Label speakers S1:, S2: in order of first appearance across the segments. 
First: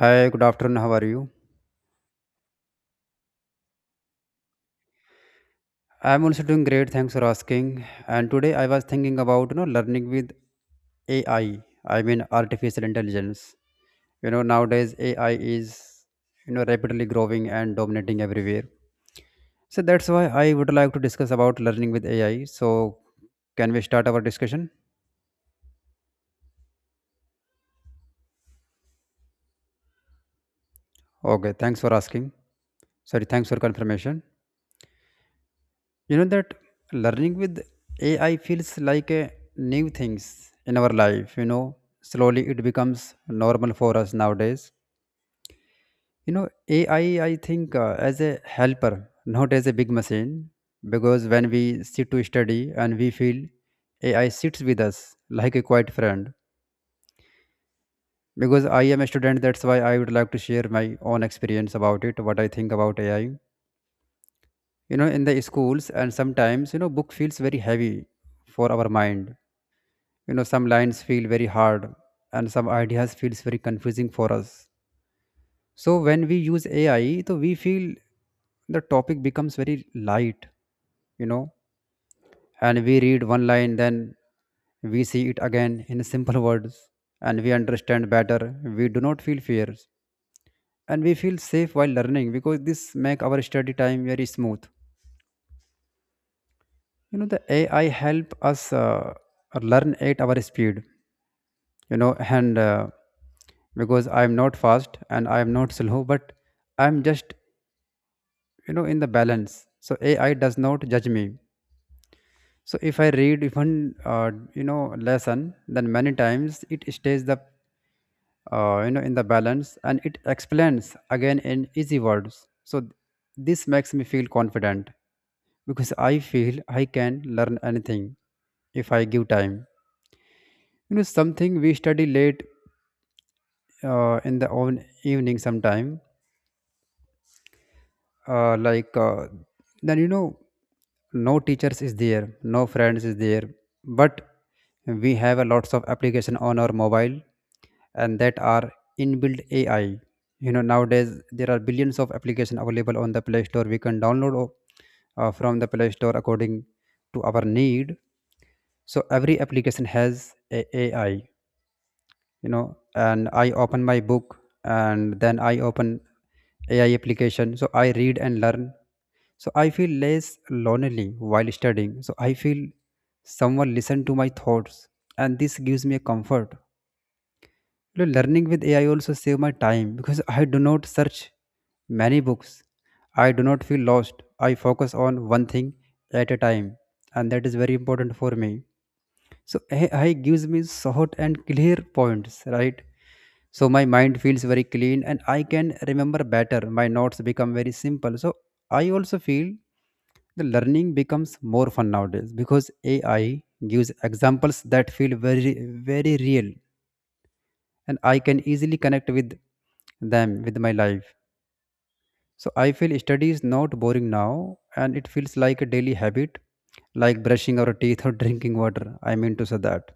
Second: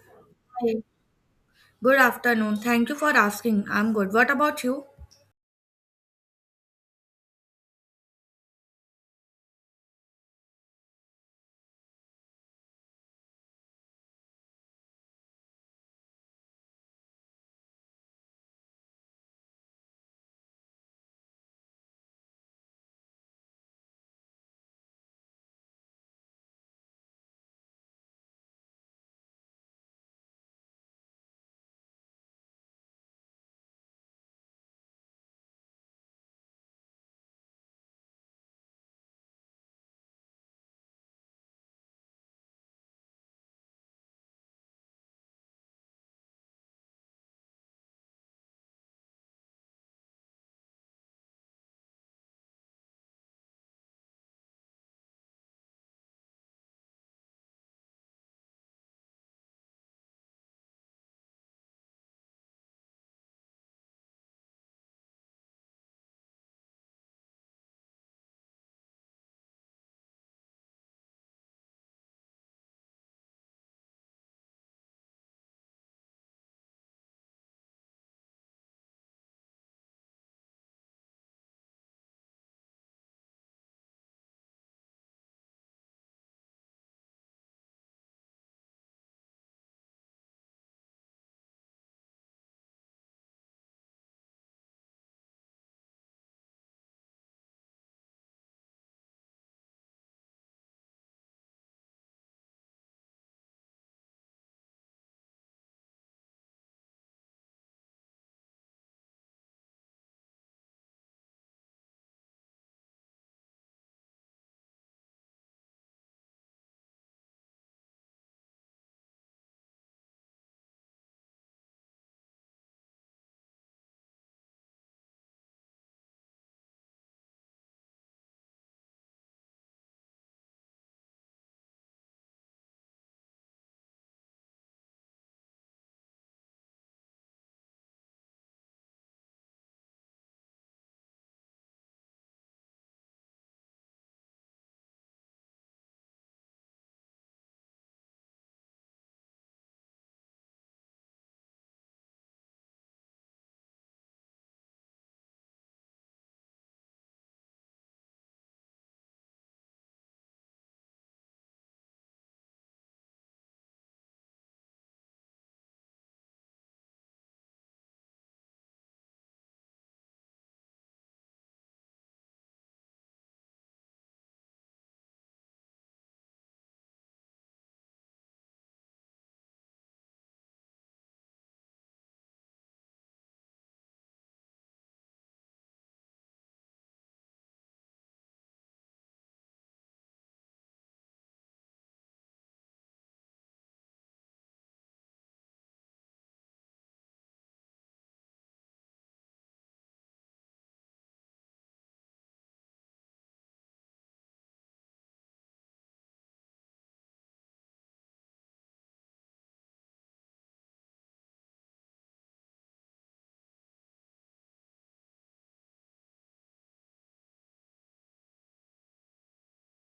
S1: Hi, good afternoon.
S2: Hi.
S1: How are you?
S2: Good afternoon. Thank you for asking. I'm good. What about you?
S1: I'm also doing great. Thanks for asking. And today I was thinking about learning with AI. I mean artificial intelligence. You know nowadays AI is rapidly growing and dominating everywhere. So that's why I would like to discuss about learning with AI. So can we start our discussion? Okay. Thanks for asking. Sorry. Thanks for confirmation. You know that learning with AI feels like a new things in our life, you know. Slowly it becomes normal for us nowadays. You know, AI, I think, as a helper, not as a big machine, because when we sit to study and we feel AI sits with us like a quiet friend. Because I am a student, that's why I would like to share my own experience about it, what I think about AI. You know, in the schools, and sometimes, you know, book feels very heavy for our mind. You know, some lines feel very hard and some ideas feels very confusing for us. So when we use AI, so we feel the topic becomes very light, you know. And we read one line, then we see it again in simple words and we understand better. We do not feel fears and we feel safe while learning, because this make our study time very smooth. You know, the AI help us learn at our speed, you know. And because I'm not fast and I'm not slow, but I'm just, you know, in the balance. So AI does not judge me. So if I read even you know lesson, then many times it stays the, you know, in the balance, and it explains again in easy words. So this makes me feel confident, because I feel I can learn anything if I give time. You know, something we study late, in the own evening sometime, uh, like uh, then you know, no teachers is there, no friends is there, but we have a lots of application on our mobile, and that are inbuilt AI. You know, nowadays there are billions of application available on the play store. We can download from the play store according to our need. So every application has a AI, you know. And I open my book and then I open AI application, so I read and learn. So I feel less lonely while studying. So I feel someone listen to my thoughts, and this gives me a comfort. You know, learning with AI also save my time because I do not search many books. I do not feel lost. I focus on one thing at a time, and that is very important for me. So AI gives me short and clear points, right? So my mind feels very clean and I can remember better. My notes become very simple. So I also feel the learning becomes more fun nowadays, because AI gives examples that feel very very real, and I can easily connect with them with my life. So I feel study is not boring now, and it feels like a daily habit, like brushing our teeth or drinking water, I mean to say that.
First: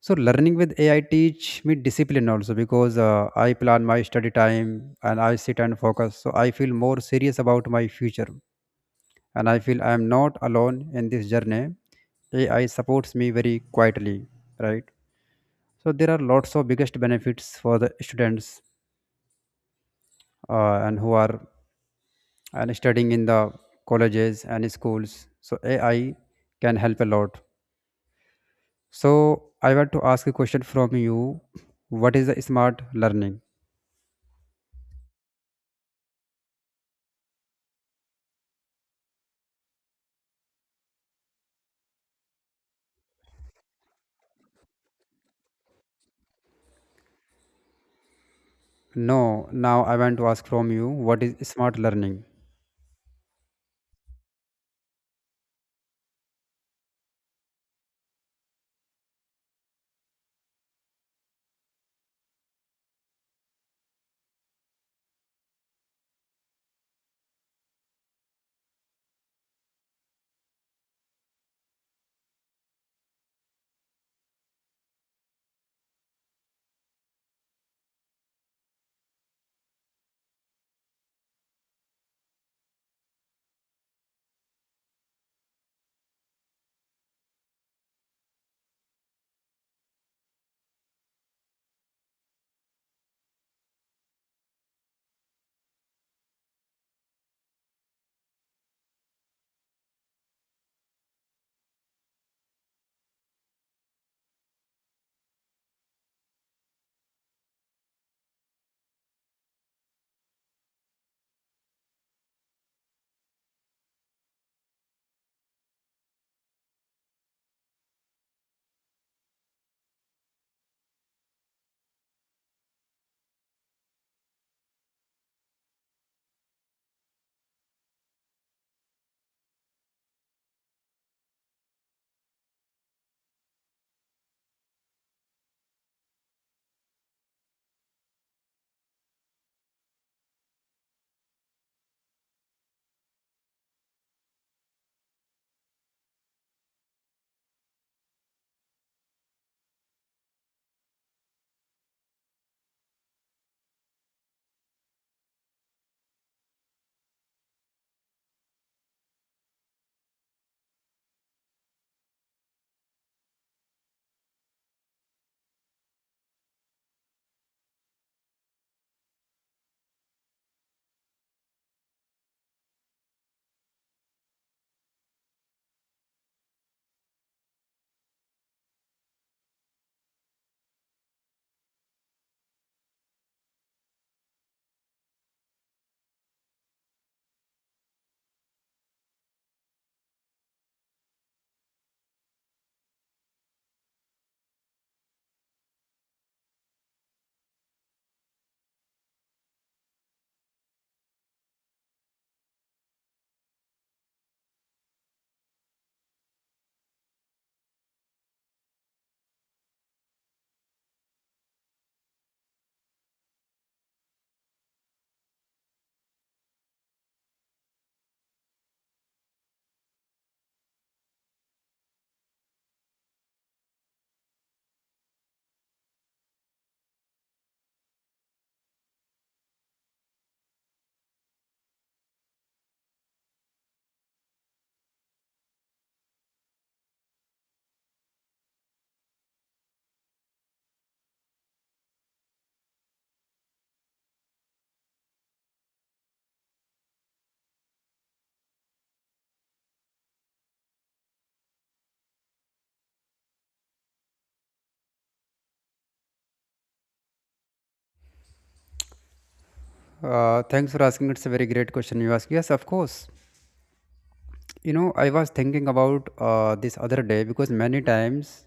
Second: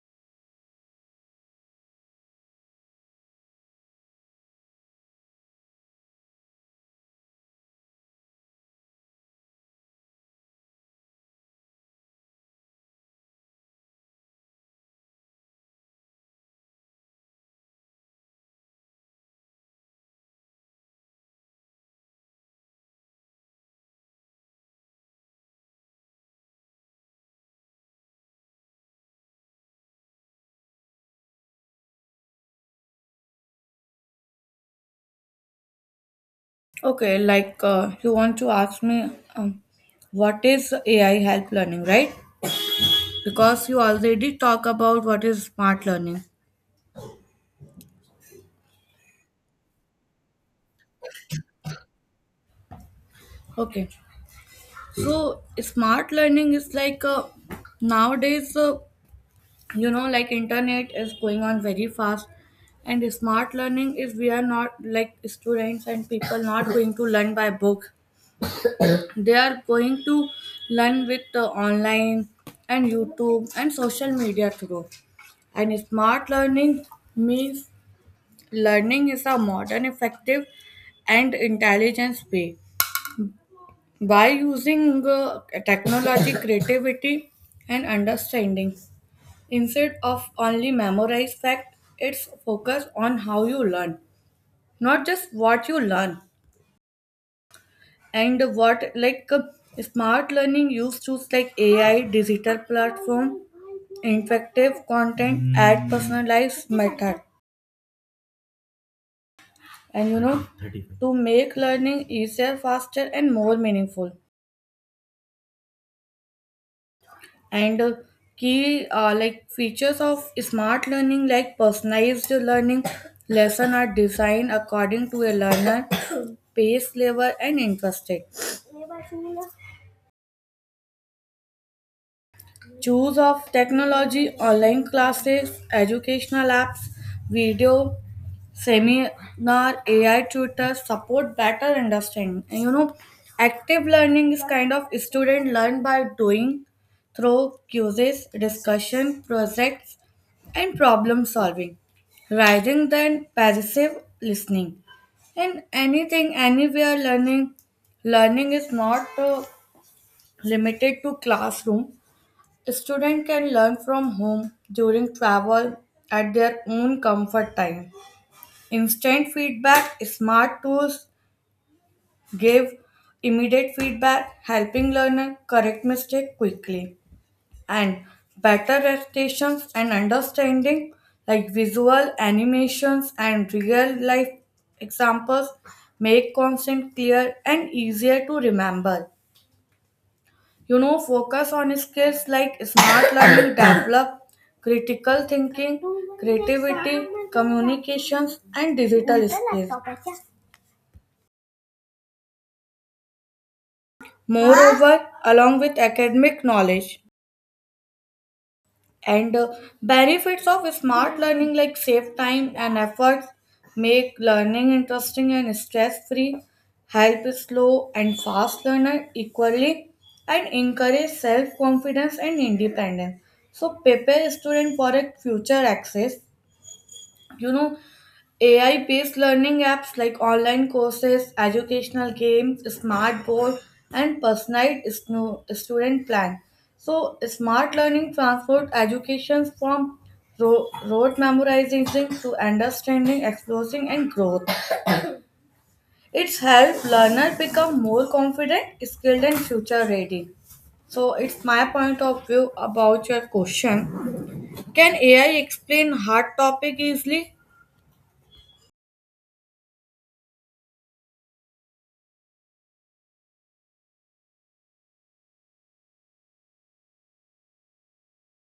S1: So learning with AI teach me discipline also, because I plan my study time and I sit and focus. So I feel more serious about my future, and I feel I am not alone in this journey. AI supports me very quietly, right? So there are lots of biggest benefits for the students, and who are and studying in the colleges and schools. So AI can help a lot. So I want to ask a question from you. What is the smart learning?
S2: Okay, like you want to ask me um, what is AI help learning, right? Because you already talk about what is smart learning.
S1: No, now I want to ask from you, what is smart learning?
S2: Okay. So smart learning is like nowadays you know, like internet is going on very fast, and smart learning is we are not like students and people not going to learn by book, they are going to learn with the online and YouTube and social media through, and smart learning means learning is a modern effective and intelligence way by using technology, creativity and understanding, instead of only memorize fact, it's focus on how you learn, not just what you learn. And what, like smart learning use tools like AI, digital platform, interactive content, add personalized method, and you know, to make learning easier, faster and more meaningful. And key, like features of smart learning, like personalized learning, lesson are designed according to a learner pace, level and interest. Choose of technology, online classes, educational apps, video, seminar, AI tutors support better understanding. And you know, active learning is kind of student learn by doing through quizzes, discussion, projects, and problem solving, rather than passive listening. And anything, anywhere learning, learning is not limited to classroom. Students can learn from home, during travel, at their own comfort time. Instant feedback, smart tools give immediate feedback, helping learner correct mistake quickly. And better recitations and understanding, like visual animations and real life examples make content clear and easier to remember. You know, focus on skills, like smart learning develop critical thinking, creativity, communications and digital skills, moreover, along with academic knowledge. And benefits of smart learning, like save time and effort, make learning interesting and stress free, help slow and fast learner equally, and encourage self confidence and independence, so prepare student for a future access. You know, AI based learning apps, like online courses, educational games, smart board, and personalized student plan. So smart learning transformed education from rote memorization to understanding, exploring, and growth. It's helped learners become more confident, skilled and future ready. So it's my point of view about your question. Can AI explain hard topic easily?
S1: Thanks for asking. It's a very great question you ask. Yes, of course. You know, I was thinking about this other day, because many times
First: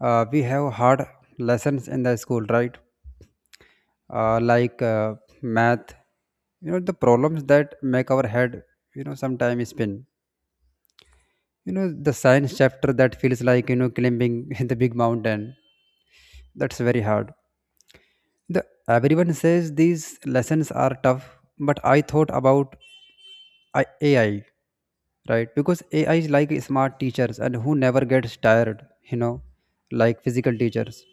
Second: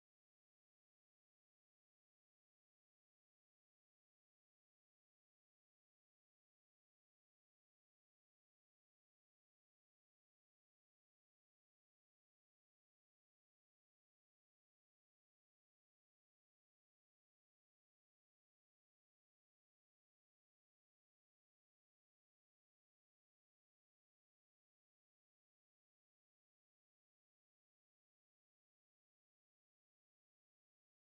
S1: we have hard lessons in the school, right? Uh, like uh, math, you know, the problems that make our head, you know, sometimes spin. You know, the science chapter that feels like, you know, climbing in the big mountain. That's very hard. The everyone says these lessons are tough, but I thought about AI, right? Because AI is like smart teachers and who never gets tired, you know, like physical teachers.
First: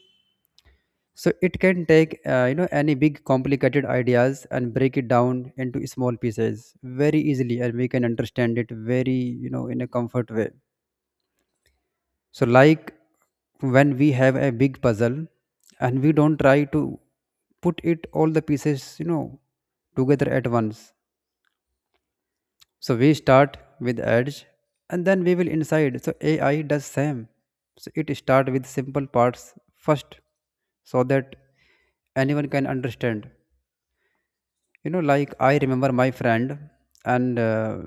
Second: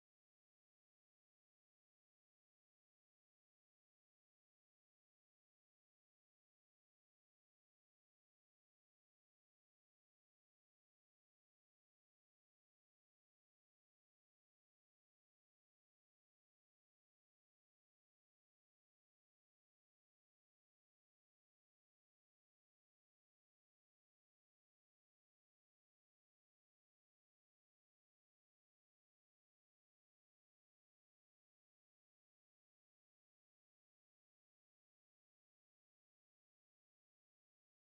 S1: So it can take you know any big complicated ideas and break it down into small pieces very easily, and we can understand it very, you know, in a comfort way. So, like when we have a big puzzle and we don't try to put it all the pieces, you know, together at once. So we start with edge and then we will inside. So AI does same. So it start with simple parts first, so that anyone can understand. You know, like I remember my friend, and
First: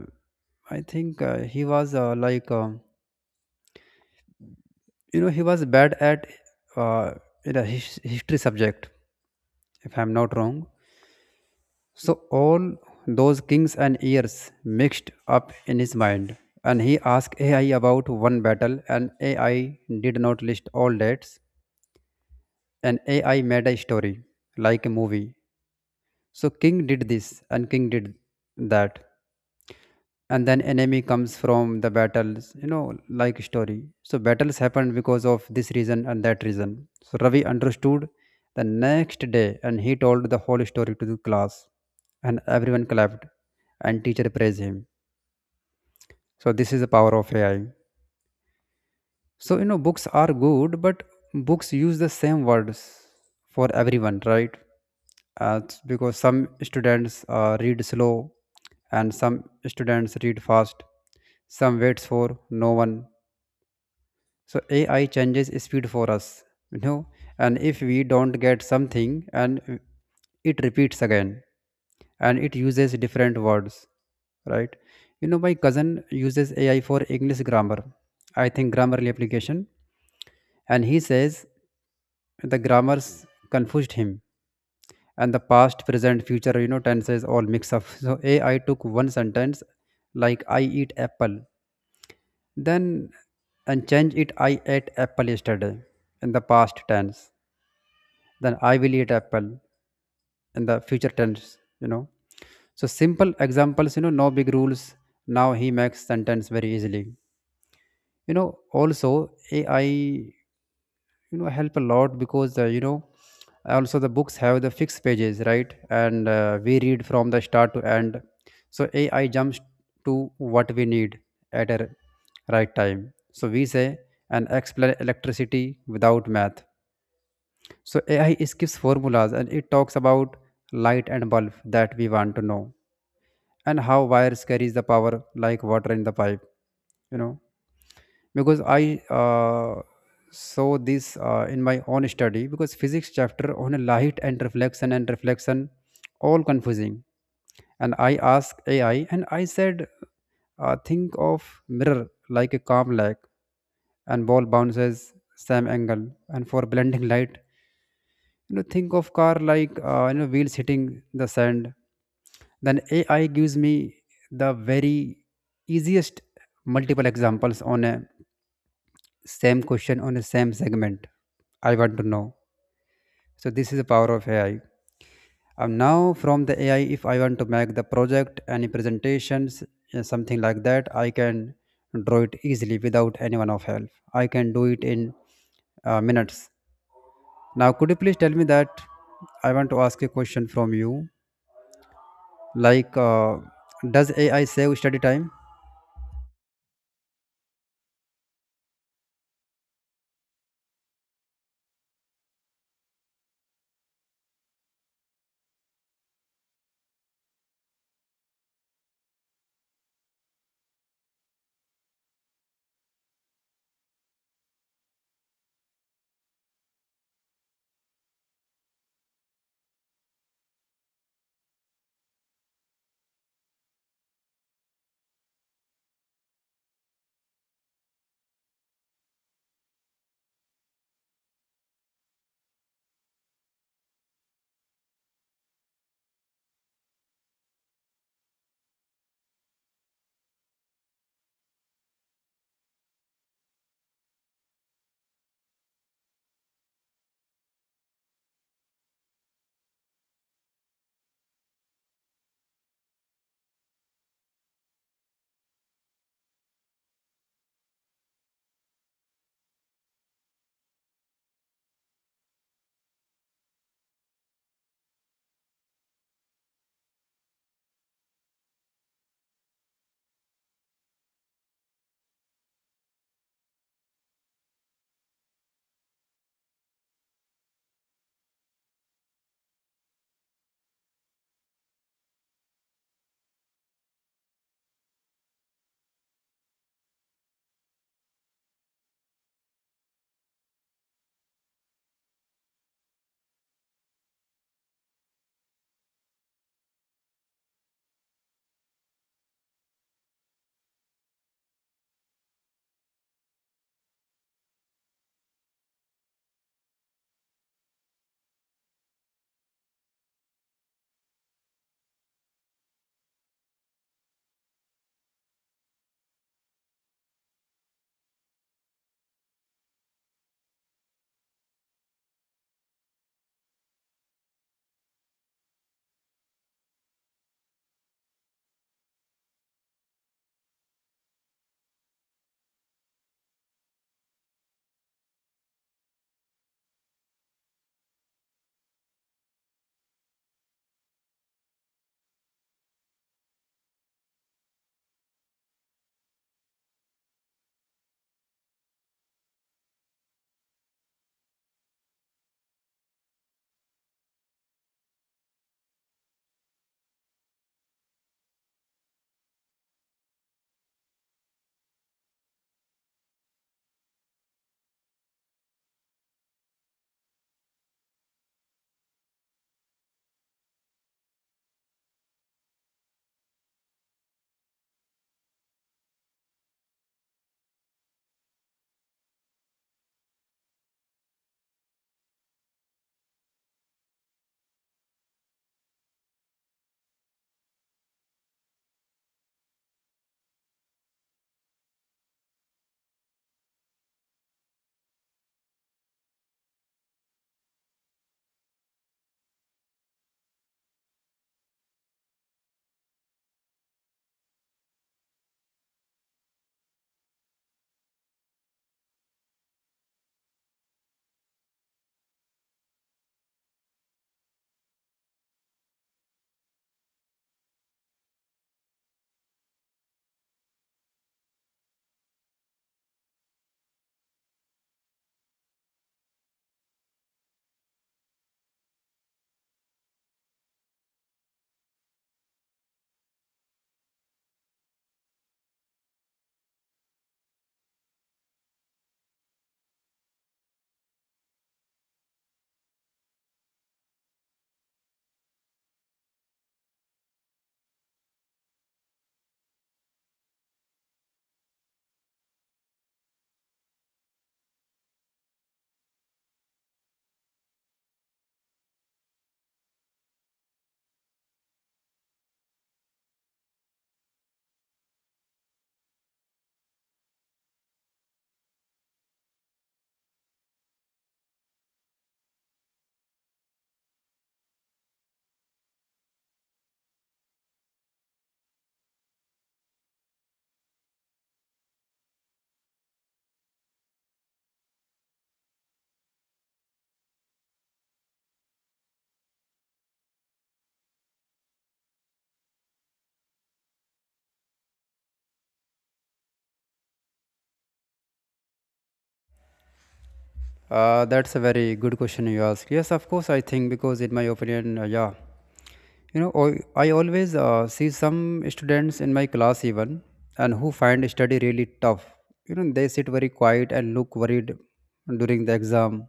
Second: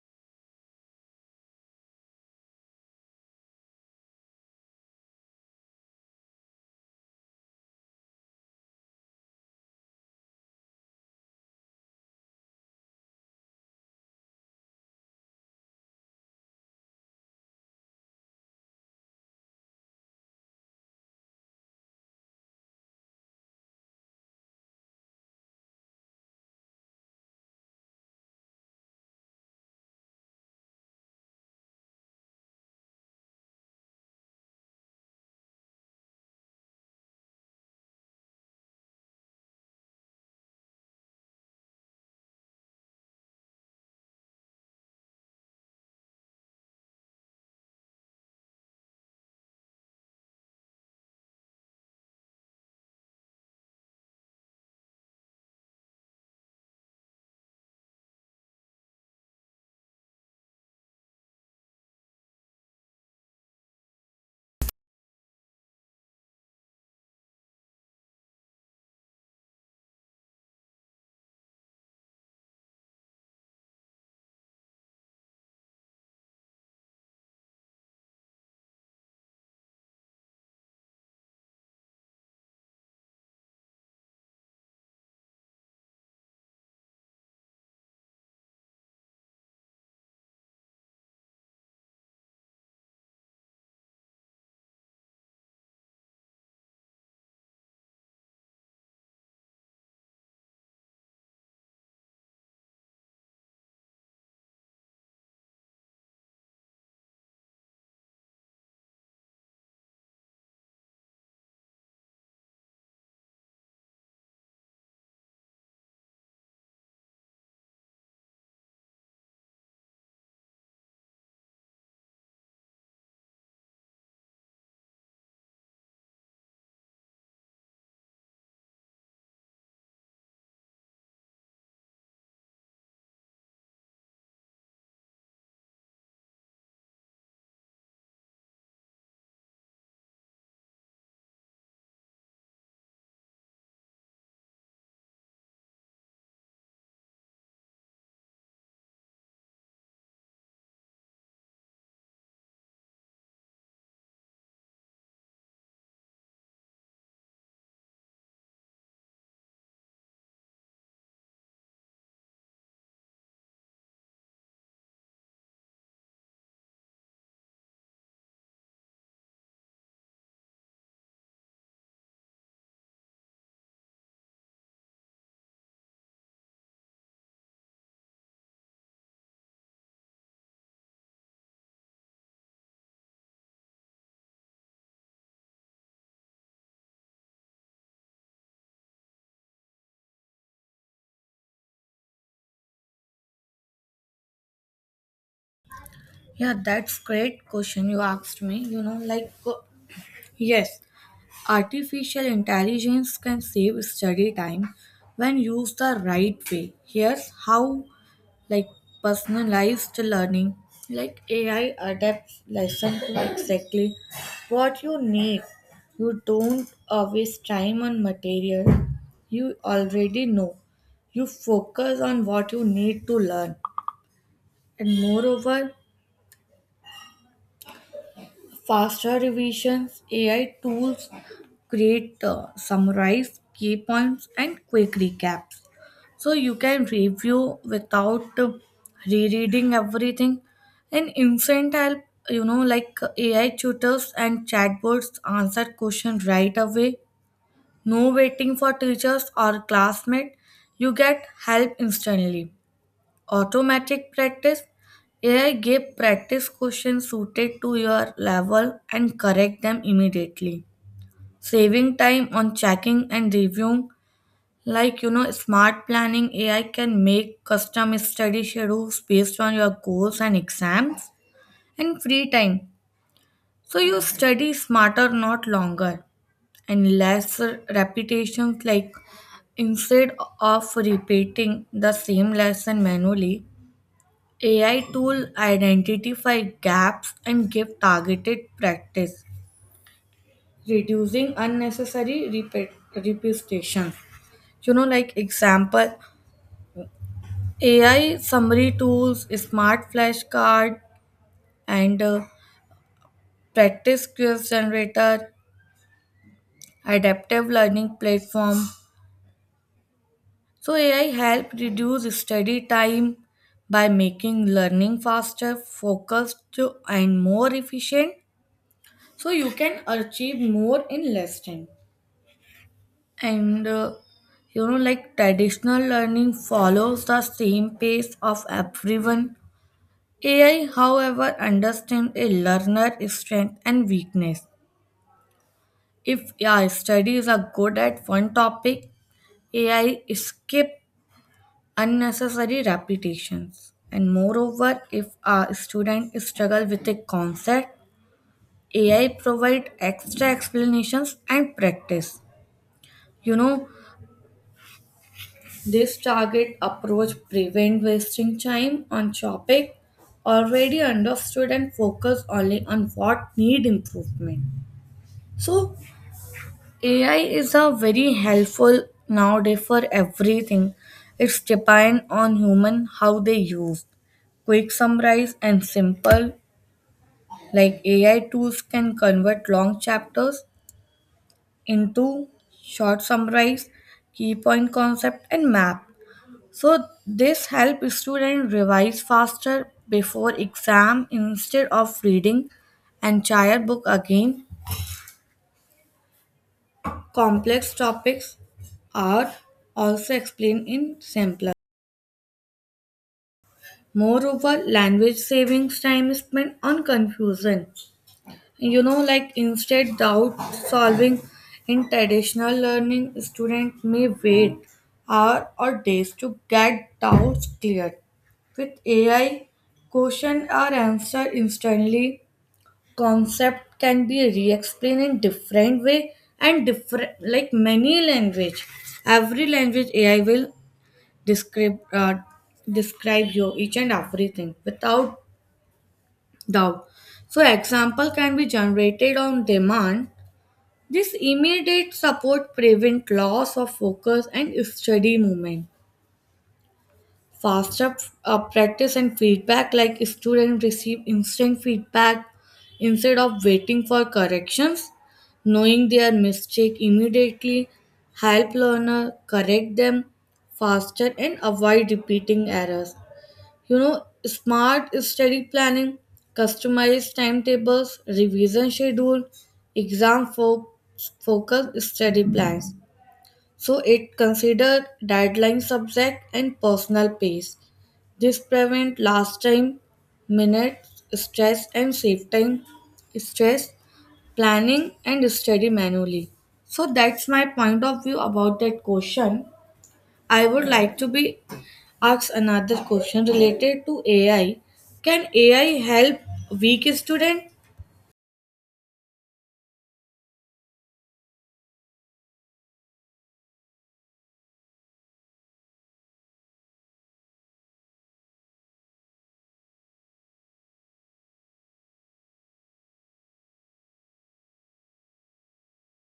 S1: I think he was like, you know, he was bad at, uh, in a history subject if I'm not wrong. So all those kings and years mixed up in his mind, and he asked AI about one battle, and AI did not list all dates, and AI made a story like a movie. So king did this and king did that, and then enemy comes from the battles, you know, like story. So battles happened because of this reason and that reason. So Ravi understood the next day and he told the whole story to the class, and everyone clapped and teacher praised him. So this is the power of AI. So, you know, books are good, but books use the same words for everyone, right? It's because some students read slow and some students read fast. Some waits for no one. So AI changes speed for us, you know. And if we don't get something, and it repeats again, and it uses different words, right? You know, my cousin uses AI for English grammar. I think Grammarly application. And he says the grammars confused him, and the past present future, you know, tenses all mix up. So AI took one sentence like I eat apple, then and change it, I ate apple yesterday, in the past tense. Then I will eat apple in the future tense, you know. So simple examples, you know, no big rules. Now he makes sentence very easily. You know, also AI, you know, help a lot, because you know, also the books have the fixed pages, right? And we read from the start to end. So AI jumps to what we need at a right time. So we say and explain electricity without math. So AI skips formulas and it talks about light and bulb that we want to know, and how wires carries the power like water in the pipe, you know. Because I, saw this in my own study, because physics chapter on light and reflection all confusing, and I asked AI and I said, think of mirror like a calm lake, and ball bounces same angle. And for blending light, you know, think of car like, you know, wheels hitting the sand. Then AI gives me the very easiest multiple examples on a same question on the same segment I want to know. So this is the power of AI. And now from the AI, if I want to make the project, any presentations, something like that, I can draw it easily without anyone of help. I can do it in minutes. Now, could you please tell me that I want to ask a question from you? Like, does AI save study time?
S2: Yeah, that's great question you asked me. You know, like yes, artificial intelligence can save study time when used the right way. Here's how, like personalized learning, like AI adapts lesson to exactly what you need. You don't waste time on material you already know. You focus on what you need to learn. And moreover, faster revisions, AI tools create summarize, key points, and quick recaps. So you can review without rereading everything. And instant help, you know, like AI tutors and chatbots answer questions right away. No waiting for teachers or classmates. You get help instantly. Automatic practice, AI give practice questions suited to your level and correct them immediately, saving time on checking and reviewing. Like, you know, smart planning, AI can make custom study schedules based on your goals and exams and free time, so you study smarter, not longer. And less repetitions, like instead of repeating the same lesson manually, AI tool identify gaps and give targeted practice, reducing unnecessary repetition. You know, like example, AI summary tools, smart flashcard, and practice quiz generator, adaptive learning platform. So AI help reduce study time by making learning faster, focused, and more efficient. So you can achieve more in less time. And you know, like traditional learning follows the same pace of everyone, AI however understands a learner's strength and weakness. If your studies are good at one topic, AI skip unnecessary repetitions, and moreover, if a student struggle with a concept, AI provide extra explanations and practice. You know, this target approach prevents wasting time on topic already understood and focus only on what need improvement. So AI is a very helpful nowadays for everything. It's depend on human how they use. Quick summarize and simple, like AI tools can convert long chapters into short summarize, key point concept and map. So this helps students revise faster before exam instead of reading entire book again. Complex topics are also explained in simpler. Moreover, language savings time spent on confusion. You know, like instead, doubt solving in traditional learning, student may wait hour or days to get doubts cleared. With AI, question are answered instantly, concept can be re-explained in different way, and different, like many language, every language AI will describe, describe you each and everything without doubt. So example can be generated on demand. This immediate support prevent loss of focus and study movement. Faster practice and feedback, like students receive instant feedback instead of waiting for corrections. Knowing their mistake immediately help learner correct them faster and avoid repeating errors. You know, smart study planning, customized timetables, revision schedule, exam focused study plans. So it considered deadline, subject and personal pace. This prevent last time, minute stress and save time, stress, planning and study manually. So that's my point of view about that question. I would like to be ask another question related to AI. Can AI help weak student?
S1: That's a very good question you ask. Yes, of course, I think, because in my opinion, yeah. You know, I always see some students in my class even and who find study really tough. You know, they sit very quiet and look worried during the exam.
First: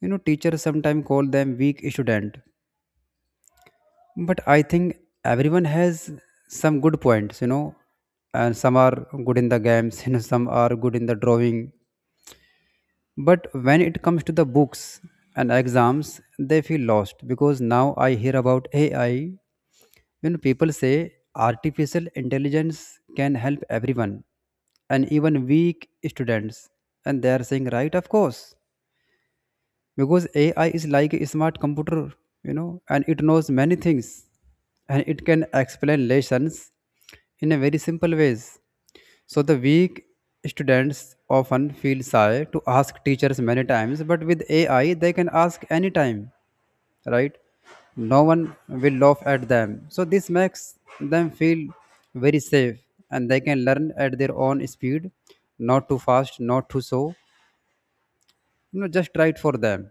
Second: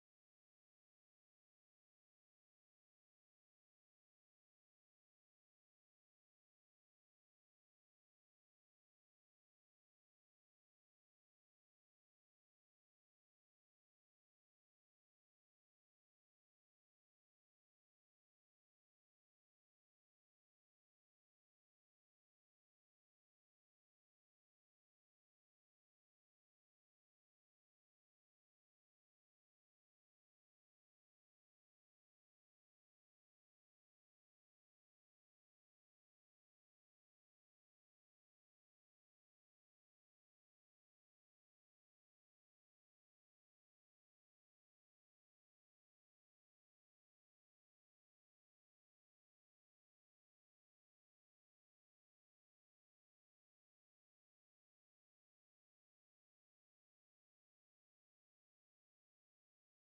S1: You know, teachers sometimes call them weak student. But I think everyone has some good points, you know, and some are good in the games, you know, some are good in the drawing. But when it comes to the books and exams, they feel lost. Because now I hear about AI. When people say artificial intelligence can help everyone and even weak students, and they are saying, right, of course, because AI is like a smart computer, you know, and it knows many things and it can explain lessons in a very simple ways. So the weak students often feel shy to ask teachers many times, but with AI they can ask anytime, right? No one will laugh at them, so this makes them feel very safe, and they can learn at their own speed, not too fast, not too slow, just try it for them.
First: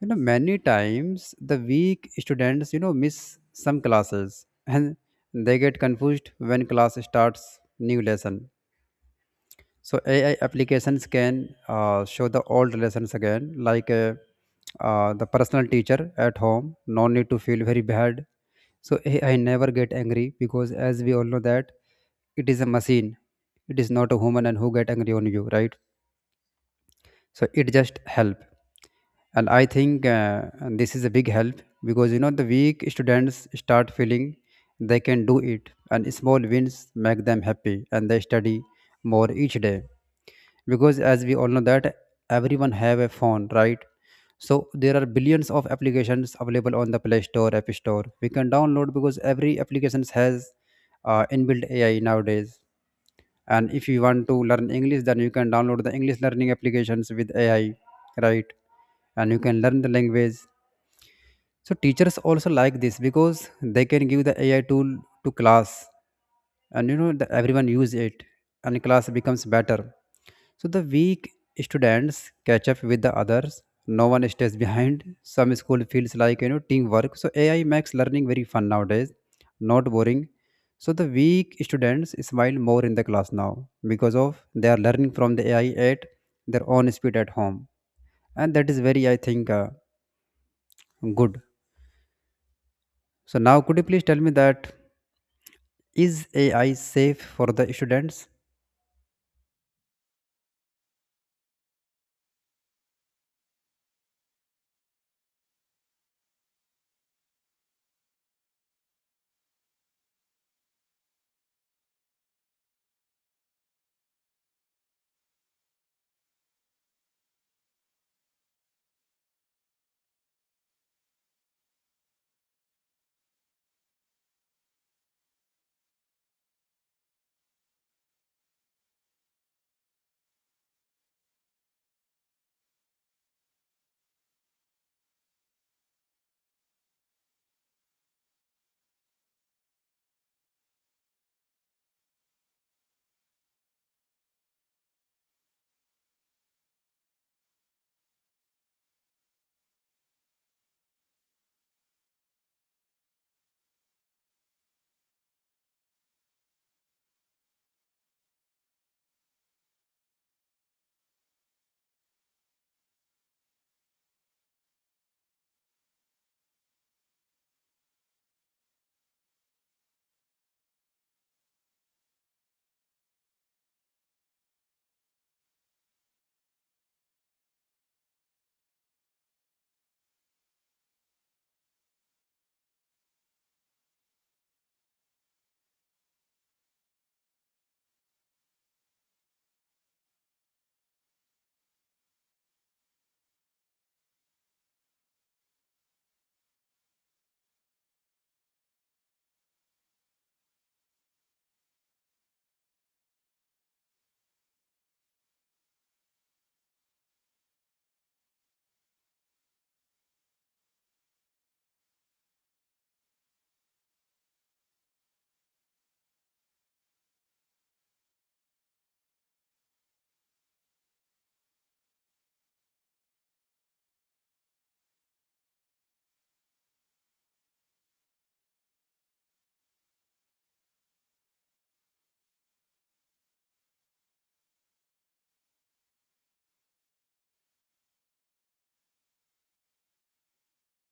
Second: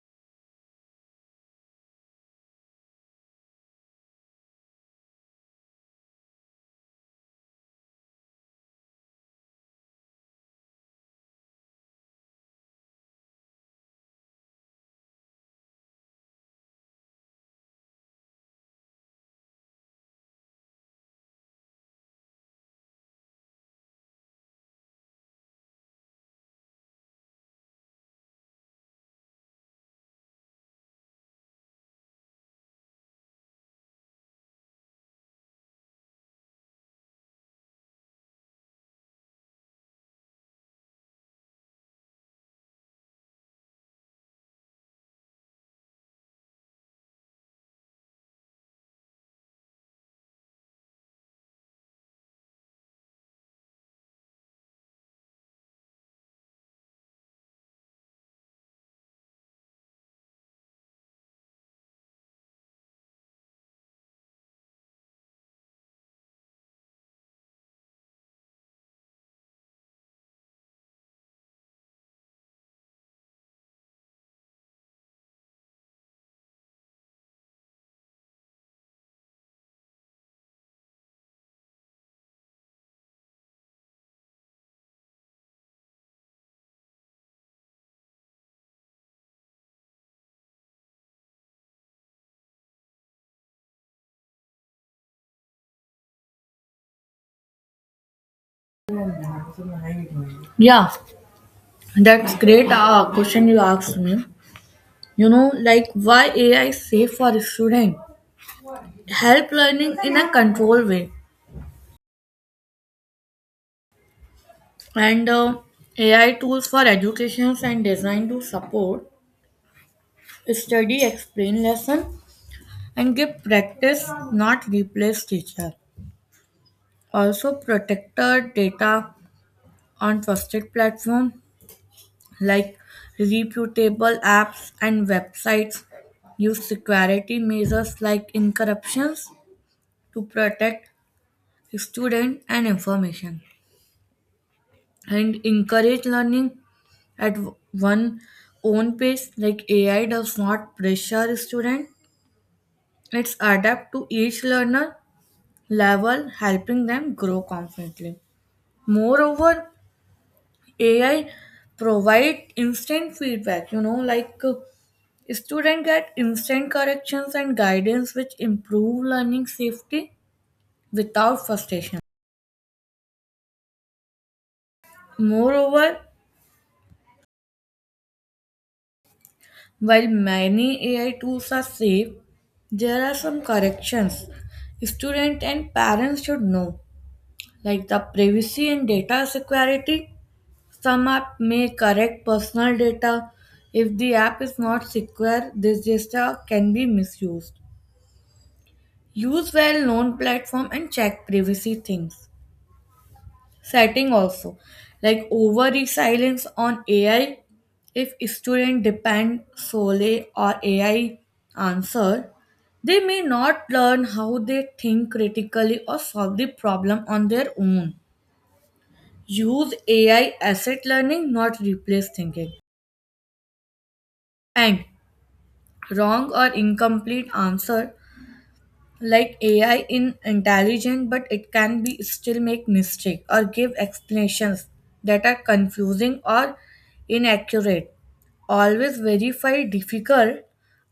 S1: Many times the weak students miss some classes and they get confused when class starts new lesson. So AI applications can show the old relations again, like the personal teacher at home. No need to feel very bad. So AI never get angry because, as we all know, that it is a machine. It is not a human, and who get angry on you, right? So it just help, and I think and this is a big help because the weak students start feeling they can do it, and small wins make them happy, and they study more each day because as we all know that everyone have a phone, right? So there are billions of applications available on the play store, app store, we can download because every applications has inbuilt AI nowadays. And if you want to learn English then you can download the english learning applications with AI, right? And you can learn the language. So teachers also like this because they can give the AI tool to class, and the, everyone use it, and class becomes better. So the weak students catch up with the others. No one stays behind. Some school feels like teamwork. So AI makes learning very fun nowadays, not boring. So the weak students smile more in the class now because of they are learning from the AI at their own speed at home, and that is very I think good. So now, could you please tell me that is AI safe for the students?
S2: Yeah, that's great question you asked me. You know, like why AI is safe for a student? Help learning in a controlled way, and AI tools for education and design to support study, explain lesson and give practice, not replace teacher. Also protected data on trusted platform, like reputable apps and websites use security measures like encryptions to protect student and information, and encourage learning at one own pace. Like AI does not pressure student, it's adapt to each learner level, helping them grow confidently. Moreover, AI provide instant feedback. You know, like students get instant corrections and guidance which improve learning safety without frustration. Moreover, while many AI tools are safe, there are some corrections students and parents should know, like the privacy and data security. Some app may correct personal data. If the app is not secure, this data can be misused. Use well-known platform and check privacy things, setting also. Like over reliance on AI, if students depend solely on AI answer, they may not learn how they think critically or solve the problem on their own. Use AI asset learning, not replace thinking. And wrong or incomplete answer, like AI in intelligent, but it can be still make mistake or give explanations that are confusing or inaccurate. Always verify difficult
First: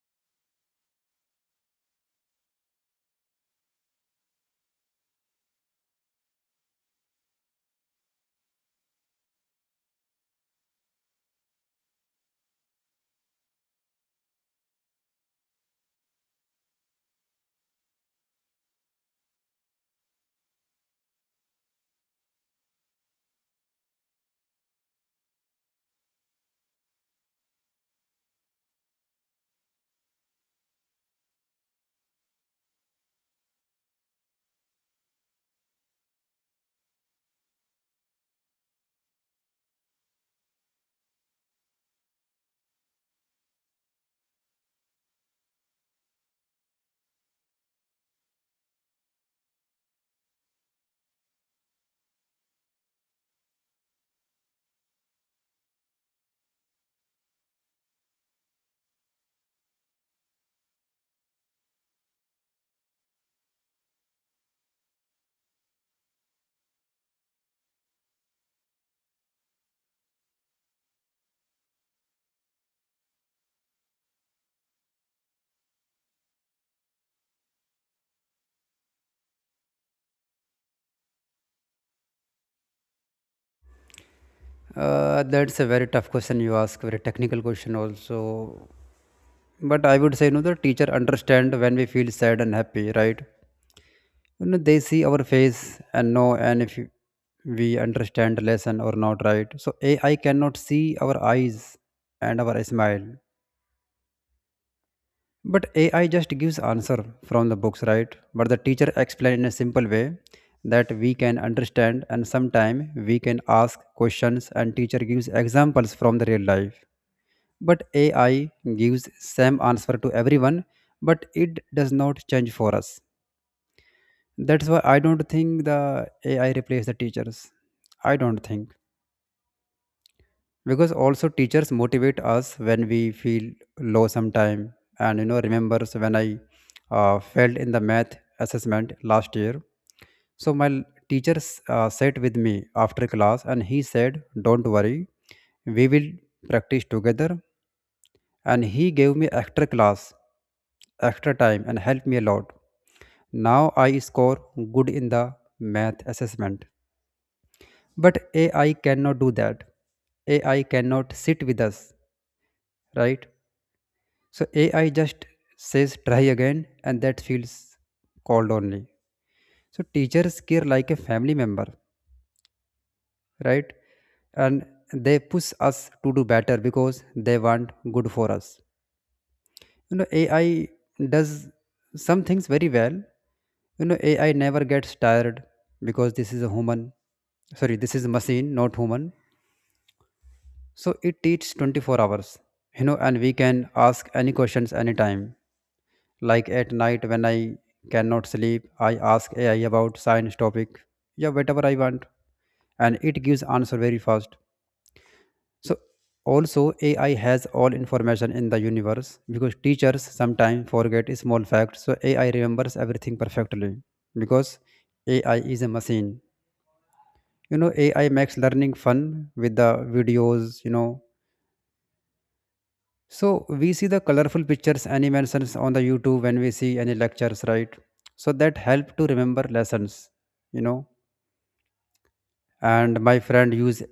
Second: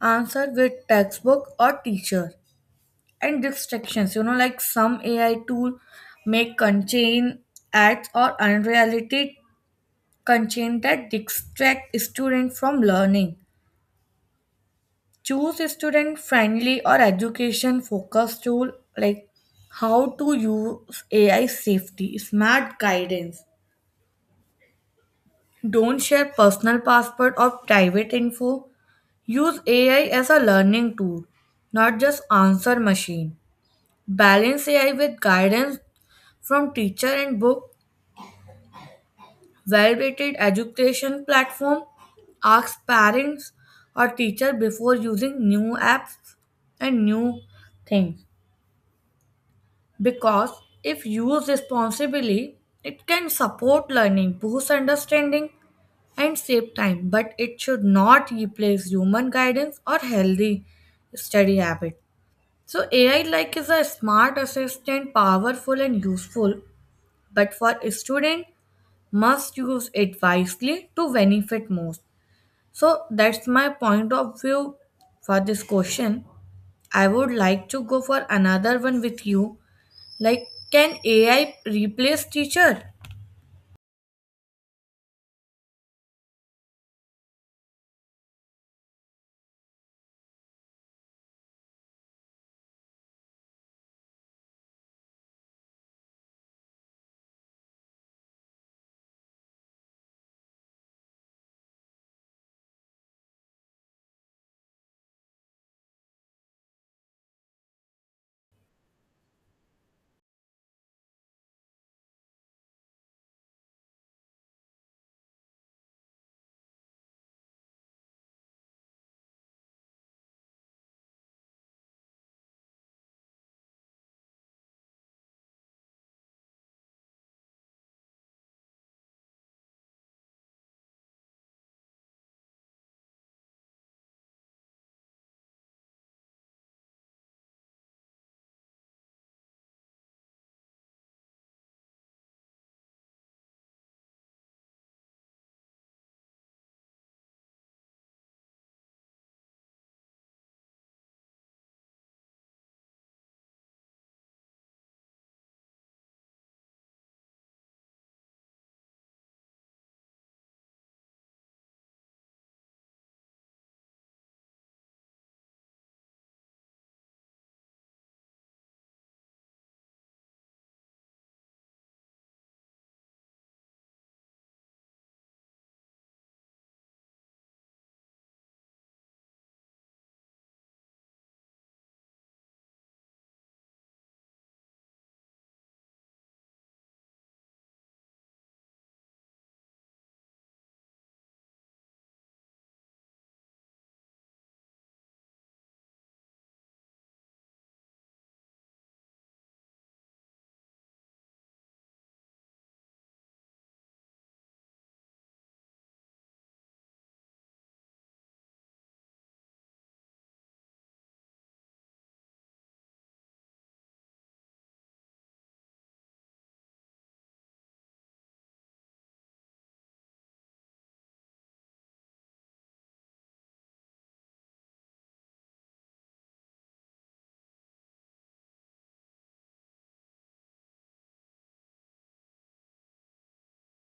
S2: answer with textbook or teacher. And distractions, you know, like some AI tool make contain ads or unrealistic content that distract students from learning. Choose a student friendly or education focused tool. Like, how to use AI safety, smart guidance. Don't share personal password or private info. Use AI as a learning tool, not just answer machine. Balance AI with guidance from teacher and book. Well-rated education platform. Ask parents or teacher before using new apps and new things. Because if used responsibly, it can support learning, boost understanding, and save time, but it should not replace human guidance or healthy study habit. So AI like is a smart assistant, powerful and useful, but for a student, must use it wisely to benefit most. So that's my point of view for this question. I would like to go for another one with you. Like, can AI replace teacher?
S1: That's a very tough question you ask, very technical question also. But I would say, the teacher understand when we feel sad and happy, right? They see our face and know, and if you- we understand lesson or not, right? So AI cannot see our eyes and our smile. But AI just gives answer from the books, right? But the teacher explain in a simple way that we can understand and sometime we can ask questions and teacher gives examples from the real life. But AI gives same answer to everyone, but it does not change for us. That's why I don't think the AI replace the teachers. I don't think. Because also teachers motivate us when we feel low sometime, and remembers when I failed in the math assessment last year. So teacher sat with me after class and he said, don't worry, we will practice together. And he gave me extra class, extra time, and helped me a lot. Now I score good in the math assessment, but AI cannot do that. AI cannot sit with us, right? So AI just says try again and that feels cold only. So teachers care like a family member, right? And they push us to do better because they want good for us. AI does some things very well. AI never gets tired because this is a human. Sorry, this is a machine, not human. So it teaches 24 hours, and we can ask any questions anytime. Like at night when I cannot sleep, I ask AI about science topic, yeah, whatever I want, and it gives answer very fast. So also AI has all information in the universe because teachers sometimes forget small facts. So AI remembers everything perfectly because AI is a machine. AI makes learning fun with the videos, so we see the colorful pictures, animations on the YouTube when we see any lectures, right? So that help to remember lessons. you know. And my friend use,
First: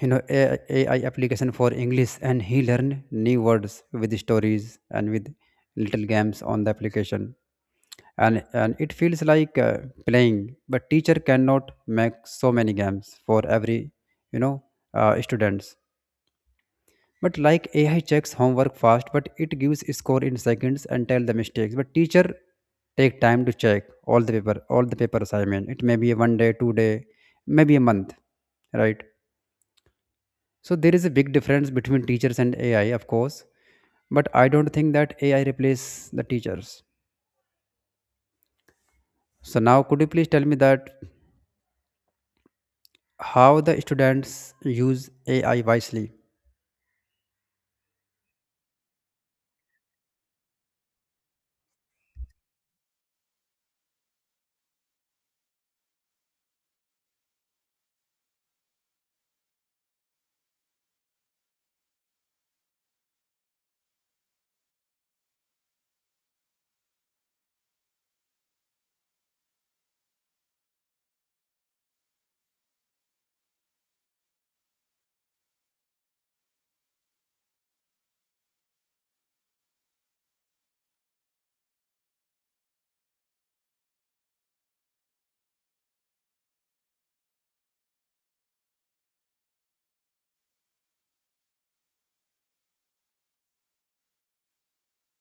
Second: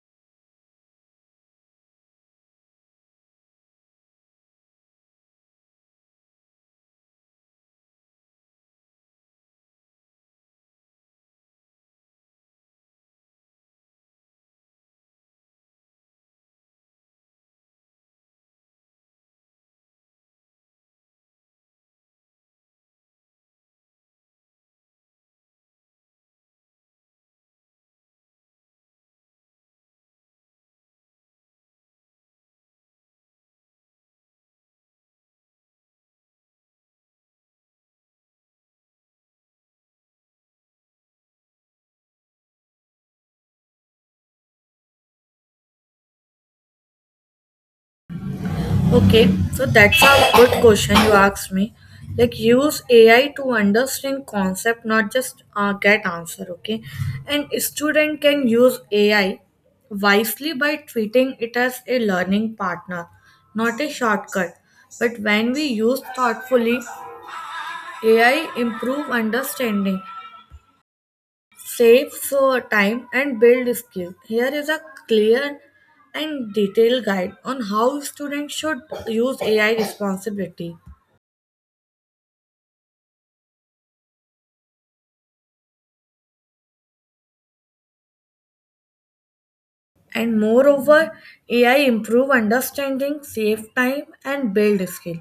S1: AI application for English, and he learned new words with stories and with little games on the application. and it feels like playing, but teacher cannot make so many games for every, you know, students. But like AI checks homework fast, but it gives score in seconds and tell the mistakes. But teacher take time to check all the paper assignment. It may be a one day, two-day, maybe a month, right? So there is a big difference between teachers and AI, of course. But I don't think that AI replace the teachers. So now, could you please tell me that how the students use AI wisely?
S2: Okay, so that's a good question you asked me. Like, use AI to understand concept, not just get answer. Okay, and student can use AI wisely by treating it as a learning partner, not a shortcut. But when we use thoughtfully, AI improve understanding, save for time and build skill. Here is a clear and detailed guide on how students should use AI responsibility. And moreover, AI improve understanding, save time and build skill.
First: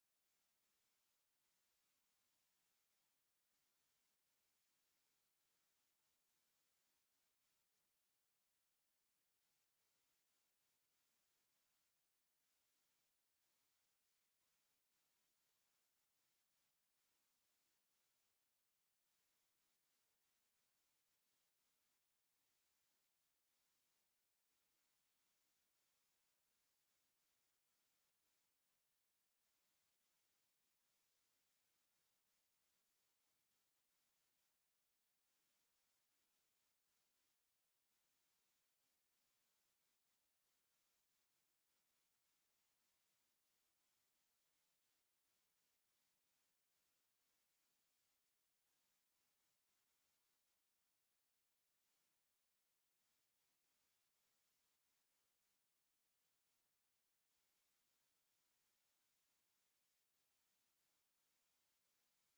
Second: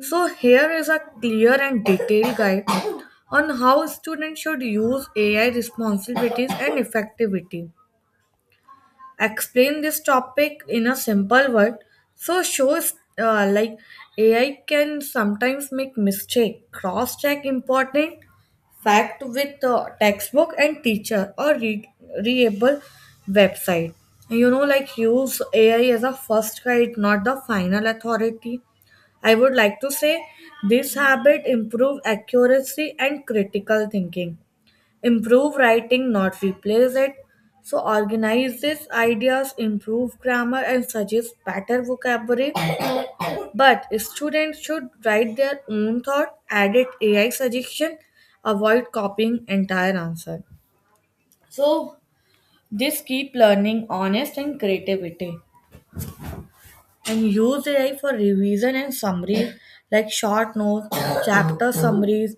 S2: So here is a clear and detailed guide on how students should use AI responsibilities and effectivity. Explain this topic in a simple word, so shows like AI can sometimes make mistake. Cross check important fact with textbook and teacher or read readable website. You know, like use AI as a first guide, not the final authority, I would like to say. This habit improve accuracy and critical thinking. Improve writing, not replace it. So organize these ideas, improve grammar, and suggest better vocabulary. But students should write their own thought, edit AI suggestion, avoid copying entire answer. So this keep learning honest and creativity. And use AI for revision and summaries, like short notes, chapter summaries,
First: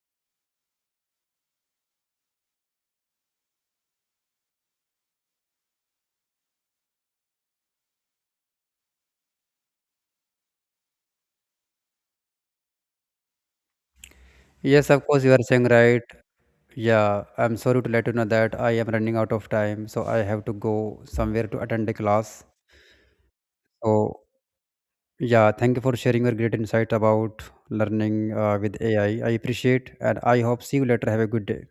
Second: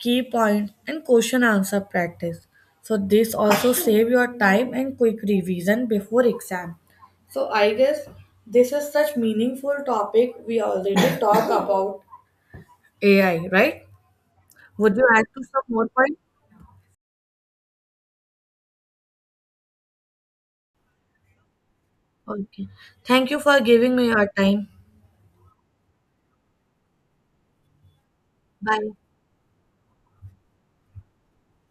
S2: key points, and question answer practice. So this also save your time and quick revision before exam. So I guess this is such meaningful topic we already talked about AI, right?
S1: Yes,
S2: Would
S1: of
S2: you
S1: course,
S2: add
S1: you are
S2: to some
S1: saying
S2: more
S1: right.
S2: point?
S1: Yeah, I'm sorry to let you know that I am running out of time, so I have to go somewhere to attend a class.
S2: Okay. Thank you for giving me
S1: So,
S2: your time.
S1: yeah, thank you for sharing your great insight about learning with
S2: Bye.
S1: AI. I appreciate, and I hope see you later. Have a good day.